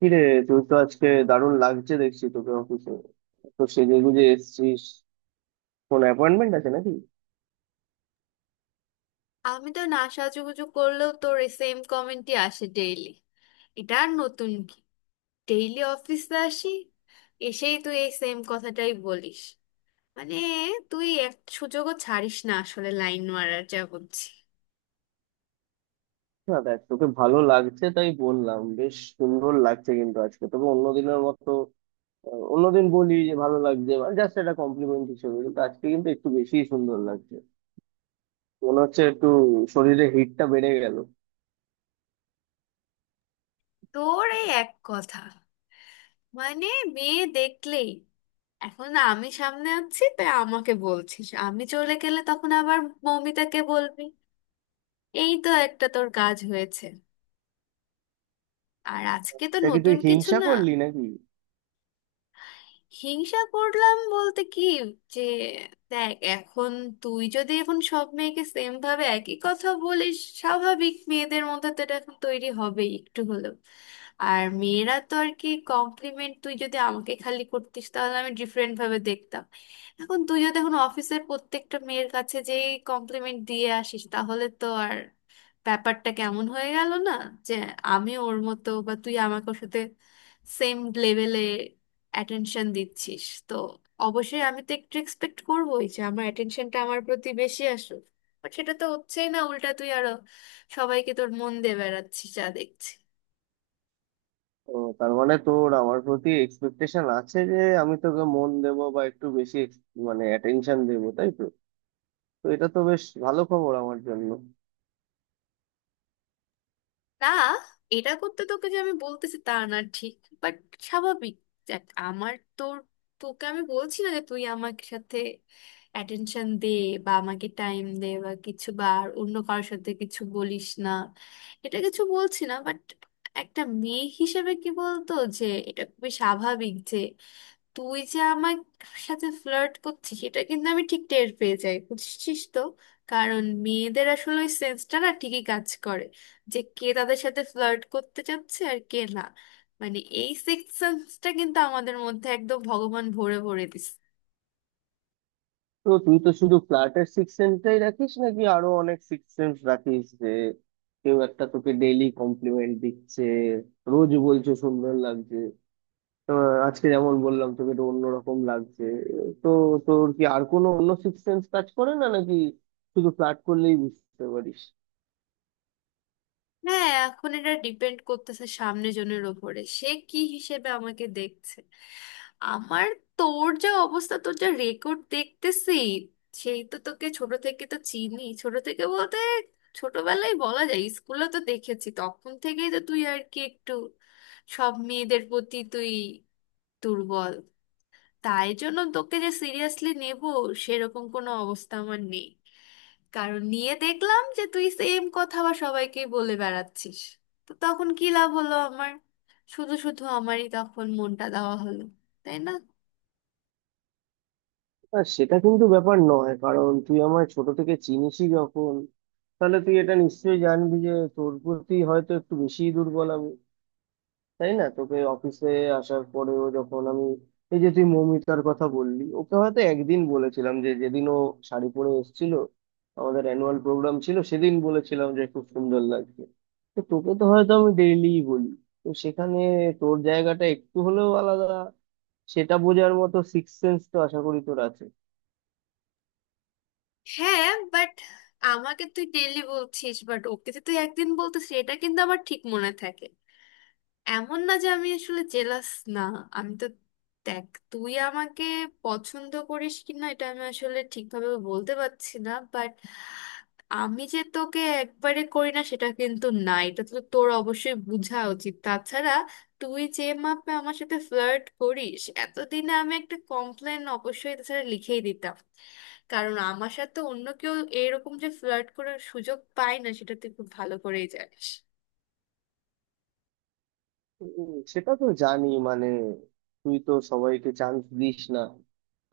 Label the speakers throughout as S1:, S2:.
S1: কিরে তুই তো আজকে দারুণ লাগছে দেখছি তোকে অফিসে তো সেজে গুজে এসেছিস। কোন অ্যাপয়েন্টমেন্ট আছে নাকি?
S2: আমি তো না সাজুগুজু করলেও তোর এই সেম কমেন্টই আসে ডেইলি। এটা আর নতুন কি? ডেইলি অফিসে আসি, এসেই তুই এই সেম কথাটাই বলিস। মানে তুই এক সুযোগও ছাড়িস না আসলে, লাইন মারার যা বুঝছি।
S1: না দেখ, তোকে ভালো লাগছে তাই বললাম, বেশ সুন্দর লাগছে, কিন্তু আজকে তোকে অন্যদিনের মতো অন্যদিন বলি যে ভালো লাগছে জাস্ট একটা কমপ্লিমেন্ট হিসেবে, কিন্তু আজকে কিন্তু একটু বেশি সুন্দর লাগছে। মনে হচ্ছে একটু শরীরে হিটটা বেড়ে গেল।
S2: তোর এই এক কথা, মানে মেয়ে দেখলেই। এখন আমি সামনে আছি তাই আমাকে বলছিস, আমি চলে গেলে তখন আবার মৌমিতাকে বলবি। এই তো একটা তোর কাজ হয়েছে, আর আজকে তো
S1: এটা কি তুই
S2: নতুন কিছু
S1: হিংসা
S2: না।
S1: করলি নাকি?
S2: হিংসা করলাম বলতে কি যে দেখ, এখন তুই যদি এখন সব মেয়েকে সেম ভাবে একই কথা বলিস, স্বাভাবিক মেয়েদের মধ্যে তো এটা এখন তৈরি হবেই একটু হলেও। আর মেয়েরা তো আর কি কমপ্লিমেন্ট, তুই যদি আমাকে খালি করতিস তাহলে আমি ডিফারেন্ট ভাবে দেখতাম। এখন তুই যদি এখন অফিসের প্রত্যেকটা মেয়ের কাছে কমপ্লিমেন্ট দিয়ে আসিস, তাহলে তো আর ব্যাপারটা কেমন হয়ে গেল না? যে আমি ওর মতো, বা তুই আমাকে ওর সাথে সেম লেভেলে অ্যাটেনশন দিচ্ছিস তো। অবশ্যই আমি তো একটু এক্সপেক্ট করবোই যে আমার অ্যাটেনশনটা আমার প্রতি বেশি আসুক, বাট সেটা তো হচ্ছেই না, উল্টা তুই আরো সবাইকে তোর মন দিয়ে বেড়াচ্ছিস যা দেখছি।
S1: ও, তার মানে তোর আমার প্রতি এক্সপেকটেশন আছে যে আমি তোকে মন দেবো বা একটু বেশি মানে অ্যাটেনশন দেবো, তাই তো? তো এটা তো বেশ ভালো খবর আমার জন্য।
S2: না, এটা করতে তোকে যে আমি বলতেছি তা না ঠিক, বাট স্বাভাবিক। দেখ আমার তোর, তোকে আমি বলছি না যে তুই আমার সাথে অ্যাটেনশন দে বা আমাকে টাইম দে বা কিছু, বা আর অন্য কারোর সাথে কিছু বলিস না, এটা কিছু বলছি না। বাট একটা মেয়ে হিসেবে কি বলতো, যে এটা খুবই স্বাভাবিক যে তুই যে আমার সাথে ফ্লার্ট করছিস, এটা কিন্তু আমি ঠিক টের পেয়ে যাই, বুঝছিস তো? কারণ মেয়েদের আসলে ওই সেন্সটা না ঠিকই কাজ করে, যে কে তাদের সাথে ফ্লার্ট করতে চাচ্ছে আর কে না। মানে এই সিক্স সেন্সটা কিন্তু আমাদের মধ্যে একদম ভগবান ভরে ভরে দিছে।
S1: তো তুই তো শুধু ফ্ল্যাটের সিক্স সেন্সটাই রাখিস নাকি আরো অনেক সিক্স সেন্স রাখিস যে কেউ একটা তোকে ডেইলি কমপ্লিমেন্ট দিচ্ছে, রোজ বলছে সুন্দর লাগছে? তো আজকে যেমন বললাম তোকে তো অন্যরকম লাগছে, তো তোর কি আর কোনো অন্য সিক্স সেন্স কাজ করে না নাকি? শুধু ফ্ল্যাট করলেই বুঝতে পারিস?
S2: হ্যাঁ, এখন এটা ডিপেন্ড করতেছে সামনে জনের ওপরে, সে কি হিসেবে আমাকে দেখছে। আমার তোর, যা অবস্থা তোর, যা রেকর্ড দেখতেছি, সেই তো তোকে ছোট থেকে তো চিনি। ছোট থেকে বলতে ছোটবেলায় বলা যায়, স্কুলে তো দেখেছি, তখন থেকেই তো তুই আর কি একটু সব মেয়েদের প্রতি তুই দুর্বল। তাই জন্য তোকে যে সিরিয়াসলি নেব, সেরকম কোনো অবস্থা আমার নেই। কারণ নিয়ে দেখলাম যে তুই সেম কথা বা সবাইকে বলে বেড়াচ্ছিস, তো তখন কি লাভ হলো আমার? শুধু শুধু আমারই তখন মনটা দেওয়া হলো, তাই না?
S1: না সেটা কিন্তু ব্যাপার নয়, কারণ তুই আমায় ছোট থেকে চিনিসই যখন, তাহলে তুই এটা নিশ্চয়ই জানবি যে তোর প্রতি হয়তো একটু বেশি দুর্বল, তাই না? তোকে অফিসে আসার পরেও যখন আমি এই যে তুই মৌমিতার কথা বললি, ওকে হয়তো একদিন বলেছিলাম, যে যেদিন ও শাড়ি পরে এসেছিল, আমাদের অ্যানুয়াল প্রোগ্রাম ছিল সেদিন বলেছিলাম যে খুব সুন্দর লাগছে। তো তোকে তো হয়তো আমি ডেইলি বলি, তো সেখানে তোর জায়গাটা একটু হলেও আলাদা, সেটা বোঝার মতো সিক্স সেন্স তো আশা করি তোর আছে।
S2: হ্যাঁ বাট আমাকে তুই ডেইলি বলছিস, বাট ওকে যে তুই একদিন বলতিস এটা কিন্তু আমার ঠিক মনে থাকে। এমন না যে আমি আসলে জেলাস, না। আমি তো দেখ, তুই আমাকে পছন্দ করিস কি না এটা আমি আসলে ঠিকভাবে বলতে পারছি না, বাট আমি যে তোকে একবারে করি না সেটা কিন্তু না, এটা তো তোর অবশ্যই বোঝা উচিত। তাছাড়া তুই যে মাপে আমার সাথে ফ্লার্ট করিস, এতদিনে আমি একটা কমপ্লেন অবশ্যই তাছাড়া লিখেই দিতাম। কারণ আমার সাথে অন্য কেউ এরকম যে ফ্লার্ট করার সুযোগ পায় না, সেটা তুই খুব ভালো করেই জানিস।
S1: সেটা তো জানি, মানে তুই তো সবাইকে চান্স দিস না,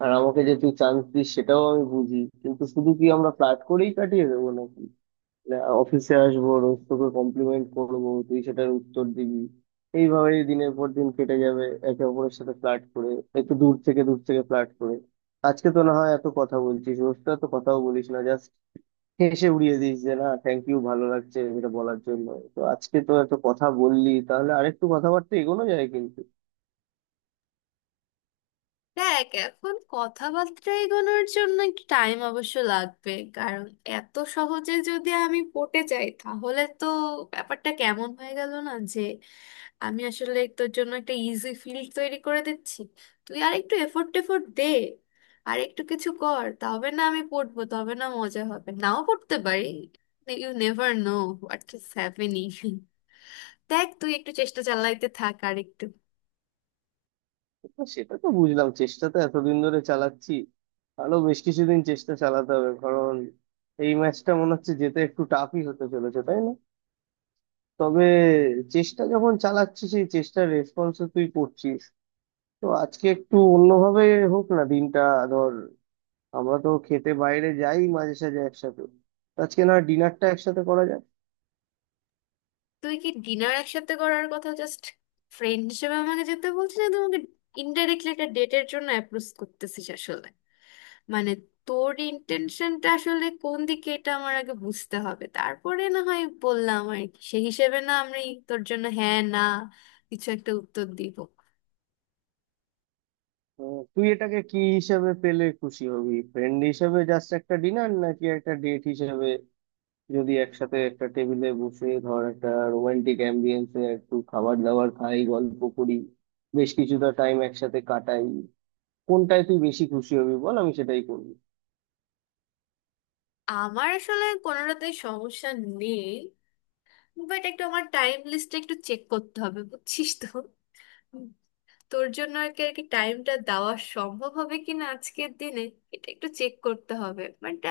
S1: আর আমাকে যে তুই চান্স দিস সেটাও আমি বুঝি। কিন্তু শুধু কি আমরা ফ্লার্ট করেই কাটিয়ে দেবো নাকি? মানে অফিসে আসবো, রোজ তোকে কমপ্লিমেন্ট করবো, তুই সেটার উত্তর দিবি, এইভাবেই দিনের পর দিন কেটে যাবে একে অপরের সাথে ফ্লার্ট করে, একটু দূর থেকে দূর থেকে ফ্লার্ট করে? আজকে তো না হয় এত কথা বলছিস, রোজটা তো কথাও বলিস না, জাস্ট হেসে উড়িয়ে দিস যে না, থ্যাংক ইউ, ভালো লাগছে এটা বলার জন্য। তো আজকে তো এত কথা বললি, তাহলে আরেকটু কথাবার্তা এগোনো যায় কিন্তু।
S2: দেখ এখন কথাবার্তা এগোনোর জন্য একটু টাইম অবশ্য লাগবে, কারণ এত সহজে যদি আমি পটে যাই তাহলে তো ব্যাপারটা কেমন হয়ে গেল না? আমি আসলে তোর জন্য একটা ইজি ফিল্ড তৈরি করে দিচ্ছি। তুই আর একটু এফোর্ট টেফোর্ট দে, আর একটু কিছু কর, তবে না আমি পড়বো, তবে না মজা হবে। নাও পড়তে পারি, you never know what is happening. দেখ তুই একটু চেষ্টা চালাইতে থাক আর একটু।
S1: তো সেটা তো বুঝলাম, চেষ্টা তো এতদিন ধরে চালাচ্ছি, আরো বেশ কিছুদিন চেষ্টা চালাতে হবে, কারণ এই ম্যাচটা মনে হচ্ছে যেতে একটু টাফই হতে চলেছে, তাই না? তবে চেষ্টা যখন চালাচ্ছি, সেই চেষ্টার রেসপন্স তুই করছিস, তো আজকে একটু অন্যভাবে হোক না দিনটা। ধর, আমরা তো খেতে বাইরে যাই মাঝে সাঝে একসাথে, তো আজকে না ডিনারটা একসাথে করা।
S2: তুই কি ডিনার একসাথে করার কথা জাস্ট ফ্রেন্ড হিসেবে আমাকে যেতে বলছিস, না তোমাকে ইনডাইরেক্টলি একটা ডেটের জন্য অ্যাপ্রোচ করতেছিস আসলে? মানে তোর ইন্টেনশনটা আসলে কোন দিকে, এটা আমার আগে বুঝতে হবে, তারপরে না হয় বললাম আর কি। সে হিসেবে না আমি তোর জন্য হ্যাঁ না কিছু একটা উত্তর দিব।
S1: তুই এটাকে কি হিসাবে পেলে খুশি হবি, ফ্রেন্ড হিসাবে জাস্ট একটা ডিনার নাকি একটা ডেট হিসাবে? যদি একসাথে একটা টেবিলে বসে, ধর, একটা রোমান্টিক অ্যাম্বিয়েন্সে একটু খাবার দাবার খাই, গল্প করি, বেশ কিছুটা টাইম একসাথে কাটাই, কোনটায় তুই বেশি খুশি হবি বল, আমি সেটাই করবি।
S2: আমার আসলে কোনোটাতেই সমস্যা নেই, বাট একটু আমার টাইম লিস্টটা একটু চেক করতে হবে, বুঝছিস তো? তোর জন্য আর কি আর কি টাইমটা দেওয়া সম্ভব হবে কিনা আজকের দিনে, এটা একটু চেক করতে হবে। বাট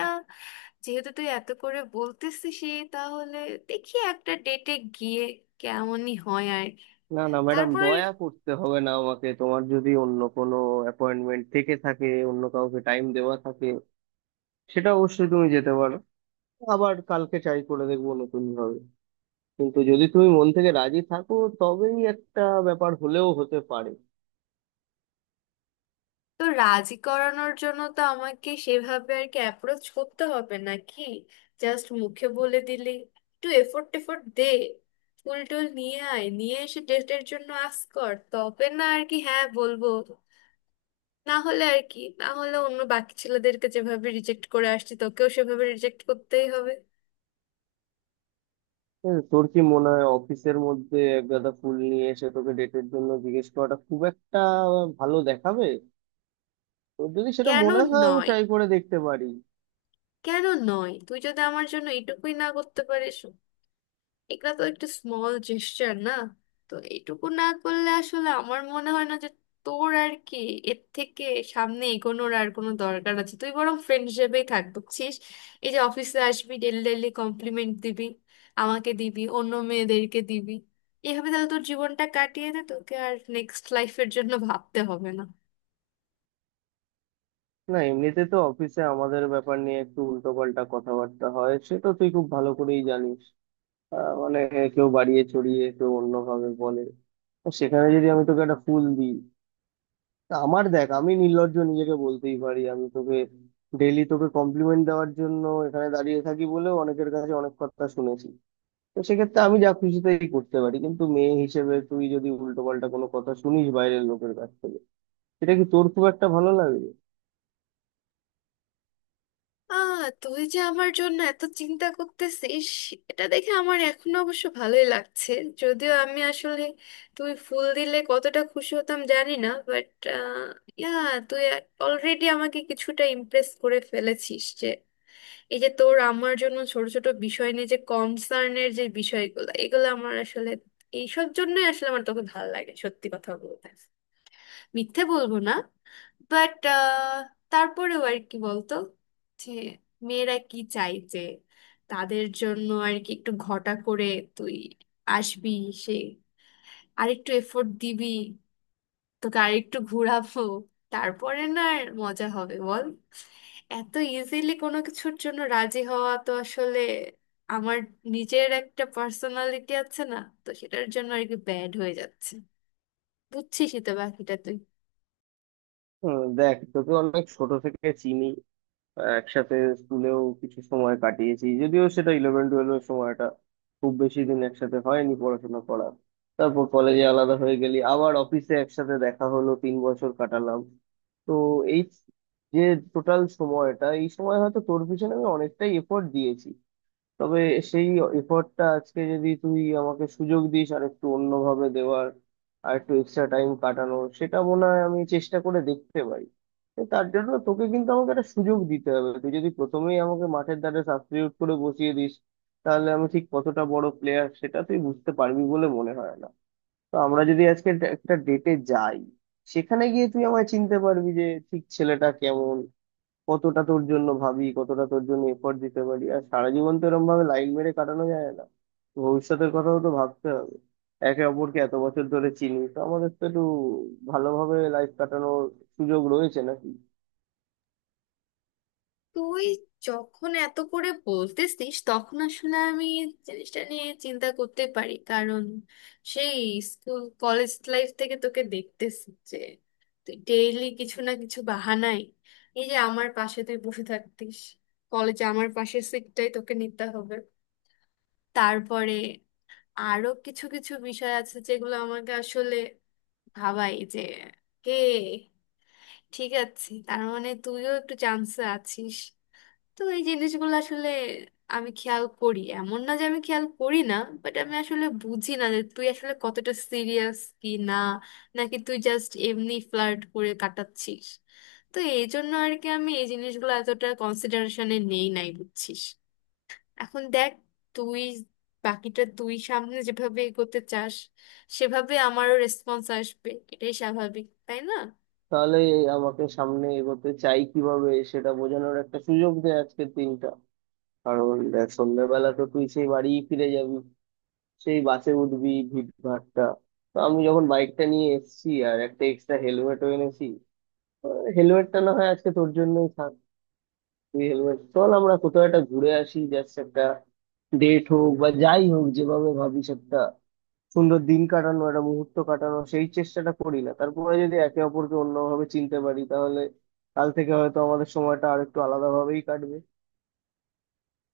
S2: যেহেতু তুই এত করে বলতেছিস, তাহলে দেখি একটা ডেটে গিয়ে কেমনই হয় আর কি।
S1: না না ম্যাডাম,
S2: তারপর
S1: দয়া করতে হবে না আমাকে। তোমার যদি অন্য কোনো অ্যাপয়েন্টমেন্ট থেকে থাকে, অন্য কাউকে টাইম দেওয়া থাকে, সেটা অবশ্যই তুমি যেতে পারো। আবার কালকে ট্রাই করে দেখবো নতুন ভাবে। কিন্তু যদি তুমি মন থেকে রাজি থাকো, তবেই একটা ব্যাপার হলেও হতে পারে।
S2: তো রাজি করানোর জন্য তো আমাকে সেভাবে আর কি অ্যাপ্রোচ করতে হবে নাকি? জাস্ট মুখে বলে দিলি? একটু এফোর্ট টেফোর্ট দে, ফুল টুল নিয়ে আয়, নিয়ে এসে ডেটের জন্য আস কর, তবে না আর কি হ্যাঁ বলবো। না হলে আর কি, না হলে অন্য বাকি ছেলেদেরকে যেভাবে রিজেক্ট করে আসছি, তোকেও সেভাবে রিজেক্ট করতেই হবে।
S1: হ্যাঁ, তোর কি মনে হয় অফিসের মধ্যে এক গাদা ফুল নিয়ে এসে তোকে ডেটের জন্য জিজ্ঞেস করাটা খুব একটা ভালো দেখাবে? তোর যদি সেটা
S2: কেন
S1: মনে হয়, আমি
S2: নয়
S1: ট্রাই করে দেখতে পারি।
S2: কেন নয়, তুই যদি আমার জন্য এটুকুই না করতে পারিস! এগুলা তো একটু স্মল জেস্টার না। তো এইটুকু না করলে আসলে আমার মনে হয় না যে তোর আর কি এর থেকে সামনে এগোনোর আর কোনো দরকার আছে। তুই বরং ফ্রেন্ড হিসেবেই থাক, বুঝছিস? এই যে অফিসে আসবি, ডেলি ডেলি কমপ্লিমেন্ট দিবি, আমাকে দিবি, অন্য মেয়েদেরকে দিবি, এভাবে তাহলে তোর জীবনটা কাটিয়ে দে, তোকে আর নেক্সট লাইফের জন্য ভাবতে হবে না।
S1: না এমনিতে তো অফিসে আমাদের ব্যাপার নিয়ে একটু উল্টোপাল্টা কথাবার্তা হয়, সে তো তুই খুব ভালো করেই জানিস। মানে কেউ বাড়িয়ে চড়িয়ে, কেউ অন্যভাবে বলে। তো সেখানে যদি আমি তোকে একটা ফুল দিই, তা আমার দেখ, আমি নির্লজ্জ নিজেকে বলতেই পারি, আমি তোকে ডেইলি তোকে কমপ্লিমেন্ট দেওয়ার জন্য এখানে দাঁড়িয়ে থাকি বলেও অনেকের কাছে অনেক কথা শুনেছি। তো সেক্ষেত্রে আমি যা খুশি তাই করতে পারি, কিন্তু মেয়ে হিসেবে তুই যদি উল্টো পাল্টা কোনো কথা শুনিস বাইরের লোকের কাছ থেকে, সেটা কি তোর খুব একটা ভালো লাগবে?
S2: আহ, তুই যে আমার জন্য এত চিন্তা করতেছিস, এটা দেখে আমার এখন অবশ্য ভালোই লাগছে। যদিও আমি আসলে, তুই ফুল দিলে কতটা খুশি হতাম জানি না, বাট ইয়া, তুই অলরেডি আমাকে কিছুটা ইমপ্রেস করে ফেলেছিস। যে এই যে তোর আমার জন্য ছোট ছোট বিষয় নিয়ে যে কনসার্নের যে বিষয়গুলো, এগুলো আমার আসলে, এইসব জন্যই আসলে আমার তোকে ভালো লাগে সত্যি কথা বলতে, মিথ্যে বলবো না। বাট তারপরেও আর কি বলতো, যে মেয়েরা কি চাই যে তাদের জন্য আর কি একটু ঘটা করে তুই আসবি, সে আরেকটু এফোর্ট দিবি, তোকে আরেকটু ঘোরাবো, তারপরে না আর মজা হবে, বল। এত ইজিলি কোনো কিছুর জন্য রাজি হওয়া তো আসলে, আমার নিজের একটা পার্সোনালিটি আছে না, তো সেটার জন্য আর কি ব্যাড হয়ে যাচ্ছে। বুঝছিসই তো বাকিটা তুই।
S1: দেখ তোকে অনেক ছোট থেকে চিনি, একসাথে স্কুলেও কিছু সময় কাটিয়েছি, যদিও সেটা ইলেভেন টুয়েলভের সময়টা, খুব বেশি দিন একসাথে হয়নি পড়াশোনা করা। তারপর কলেজে আলাদা হয়ে গেলি, আবার অফিসে একসাথে দেখা হলো, 3 বছর কাটালাম। তো এই যে টোটাল সময়টা, এই সময় হয়তো তোর পিছনে আমি অনেকটাই এফোর্ট দিয়েছি। তবে সেই এফোর্টটা আজকে যদি তুই আমাকে সুযোগ দিস আর একটু অন্যভাবে দেওয়ার, আর একটু এক্সট্রা টাইম কাটানোর, সেটা মনে হয় আমি চেষ্টা করে দেখতে পারি। তো তার জন্য তোকে কিন্তু আমাকে একটা সুযোগ দিতে হবে। তুই যদি প্রথমেই আমাকে মাঠের ধারে সাবস্টিটিউট করে বসিয়ে দিস, তাহলে আমি ঠিক কতটা বড় প্লেয়ার সেটা তুই বুঝতে পারবি বলে মনে হয় না। তো আমরা যদি আজকে একটা ডেটে যাই, সেখানে গিয়ে তুই আমায় চিনতে পারবি যে ঠিক ছেলেটা কেমন, কতটা তোর জন্য ভাবি, কতটা তোর জন্য এফোর্ট দিতে পারি। আর সারা জীবন তো এরকম ভাবে লাইন মেরে কাটানো যায় না, ভবিষ্যতের কথাও তো ভাবতে হবে। একে অপরকে এত বছর ধরে চিনি, তো আমাদের তো একটু ভালোভাবে লাইফ কাটানোর সুযোগ রয়েছে নাকি?
S2: তুই যখন এত করে বলতেছিস, তখন আসলে আমি জিনিসটা নিয়ে চিন্তা করতে পারি। কারণ সেই স্কুল কলেজ লাইফ থেকে তোকে দেখতেছি যে তুই ডেইলি কিছু না কিছু বাহানায়, এই যে আমার পাশে তুই বসে থাকতিস, কলেজে আমার পাশের সিটটাই তোকে নিতে হবে। তারপরে আরো কিছু কিছু বিষয় আছে যেগুলো আমাকে আসলে ভাবাই, যে কে ঠিক আছে, তার মানে তুইও একটু চান্সে আছিস। তো এই জিনিসগুলো আসলে আমি খেয়াল করি, এমন না যে আমি খেয়াল করি না। বাট আমি আসলে বুঝি না যে তুই আসলে কতটা সিরিয়াস কি না, নাকি তুই জাস্ট এমনি ফ্লার্ট করে কাটাচ্ছিস। তো এই জন্য আর কি আমি এই জিনিসগুলো এতটা কনসিডারেশনে নেই নাই, বুঝছিস। এখন দেখ, তুই বাকিটা তুই সামনে যেভাবে এগোতে চাস, সেভাবে আমারও রেসপন্স আসবে, এটাই স্বাভাবিক, তাই না?
S1: তাহলে এই আমাকে সামনে এগোতে চাই কিভাবে সেটা বোঝানোর একটা সুযোগ দেয় আজকের দিনটা। কারণ দেখ, সন্ধ্যাবেলা তো তুই সেই বাড়ি ফিরে যাবি, সেই বাসে উঠবি, ভিড় ভাট্টা। তো আমি যখন বাইকটা নিয়ে এসেছি আর একটা এক্সট্রা হেলমেটও এনেছি, হেলমেটটা না হয় আজকে তোর জন্যই থাক। তুই হেলমেট চল, আমরা কোথাও একটা ঘুরে আসি, জাস্ট একটা ডেট হোক বা যাই হোক, যেভাবে ভাবিস, একটা সুন্দর দিন কাটানো, একটা মুহূর্ত কাটানো, সেই চেষ্টাটা করি না? তারপরে যদি একে অপরকে অন্যভাবে চিনতে পারি, তাহলে কাল থেকে হয়তো আমাদের সময়টা আর একটু আলাদাভাবেই কাটবে।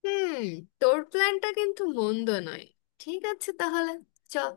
S2: হুম, তোর প্ল্যানটা কিন্তু মন্দ নয়। ঠিক আছে, তাহলে চল।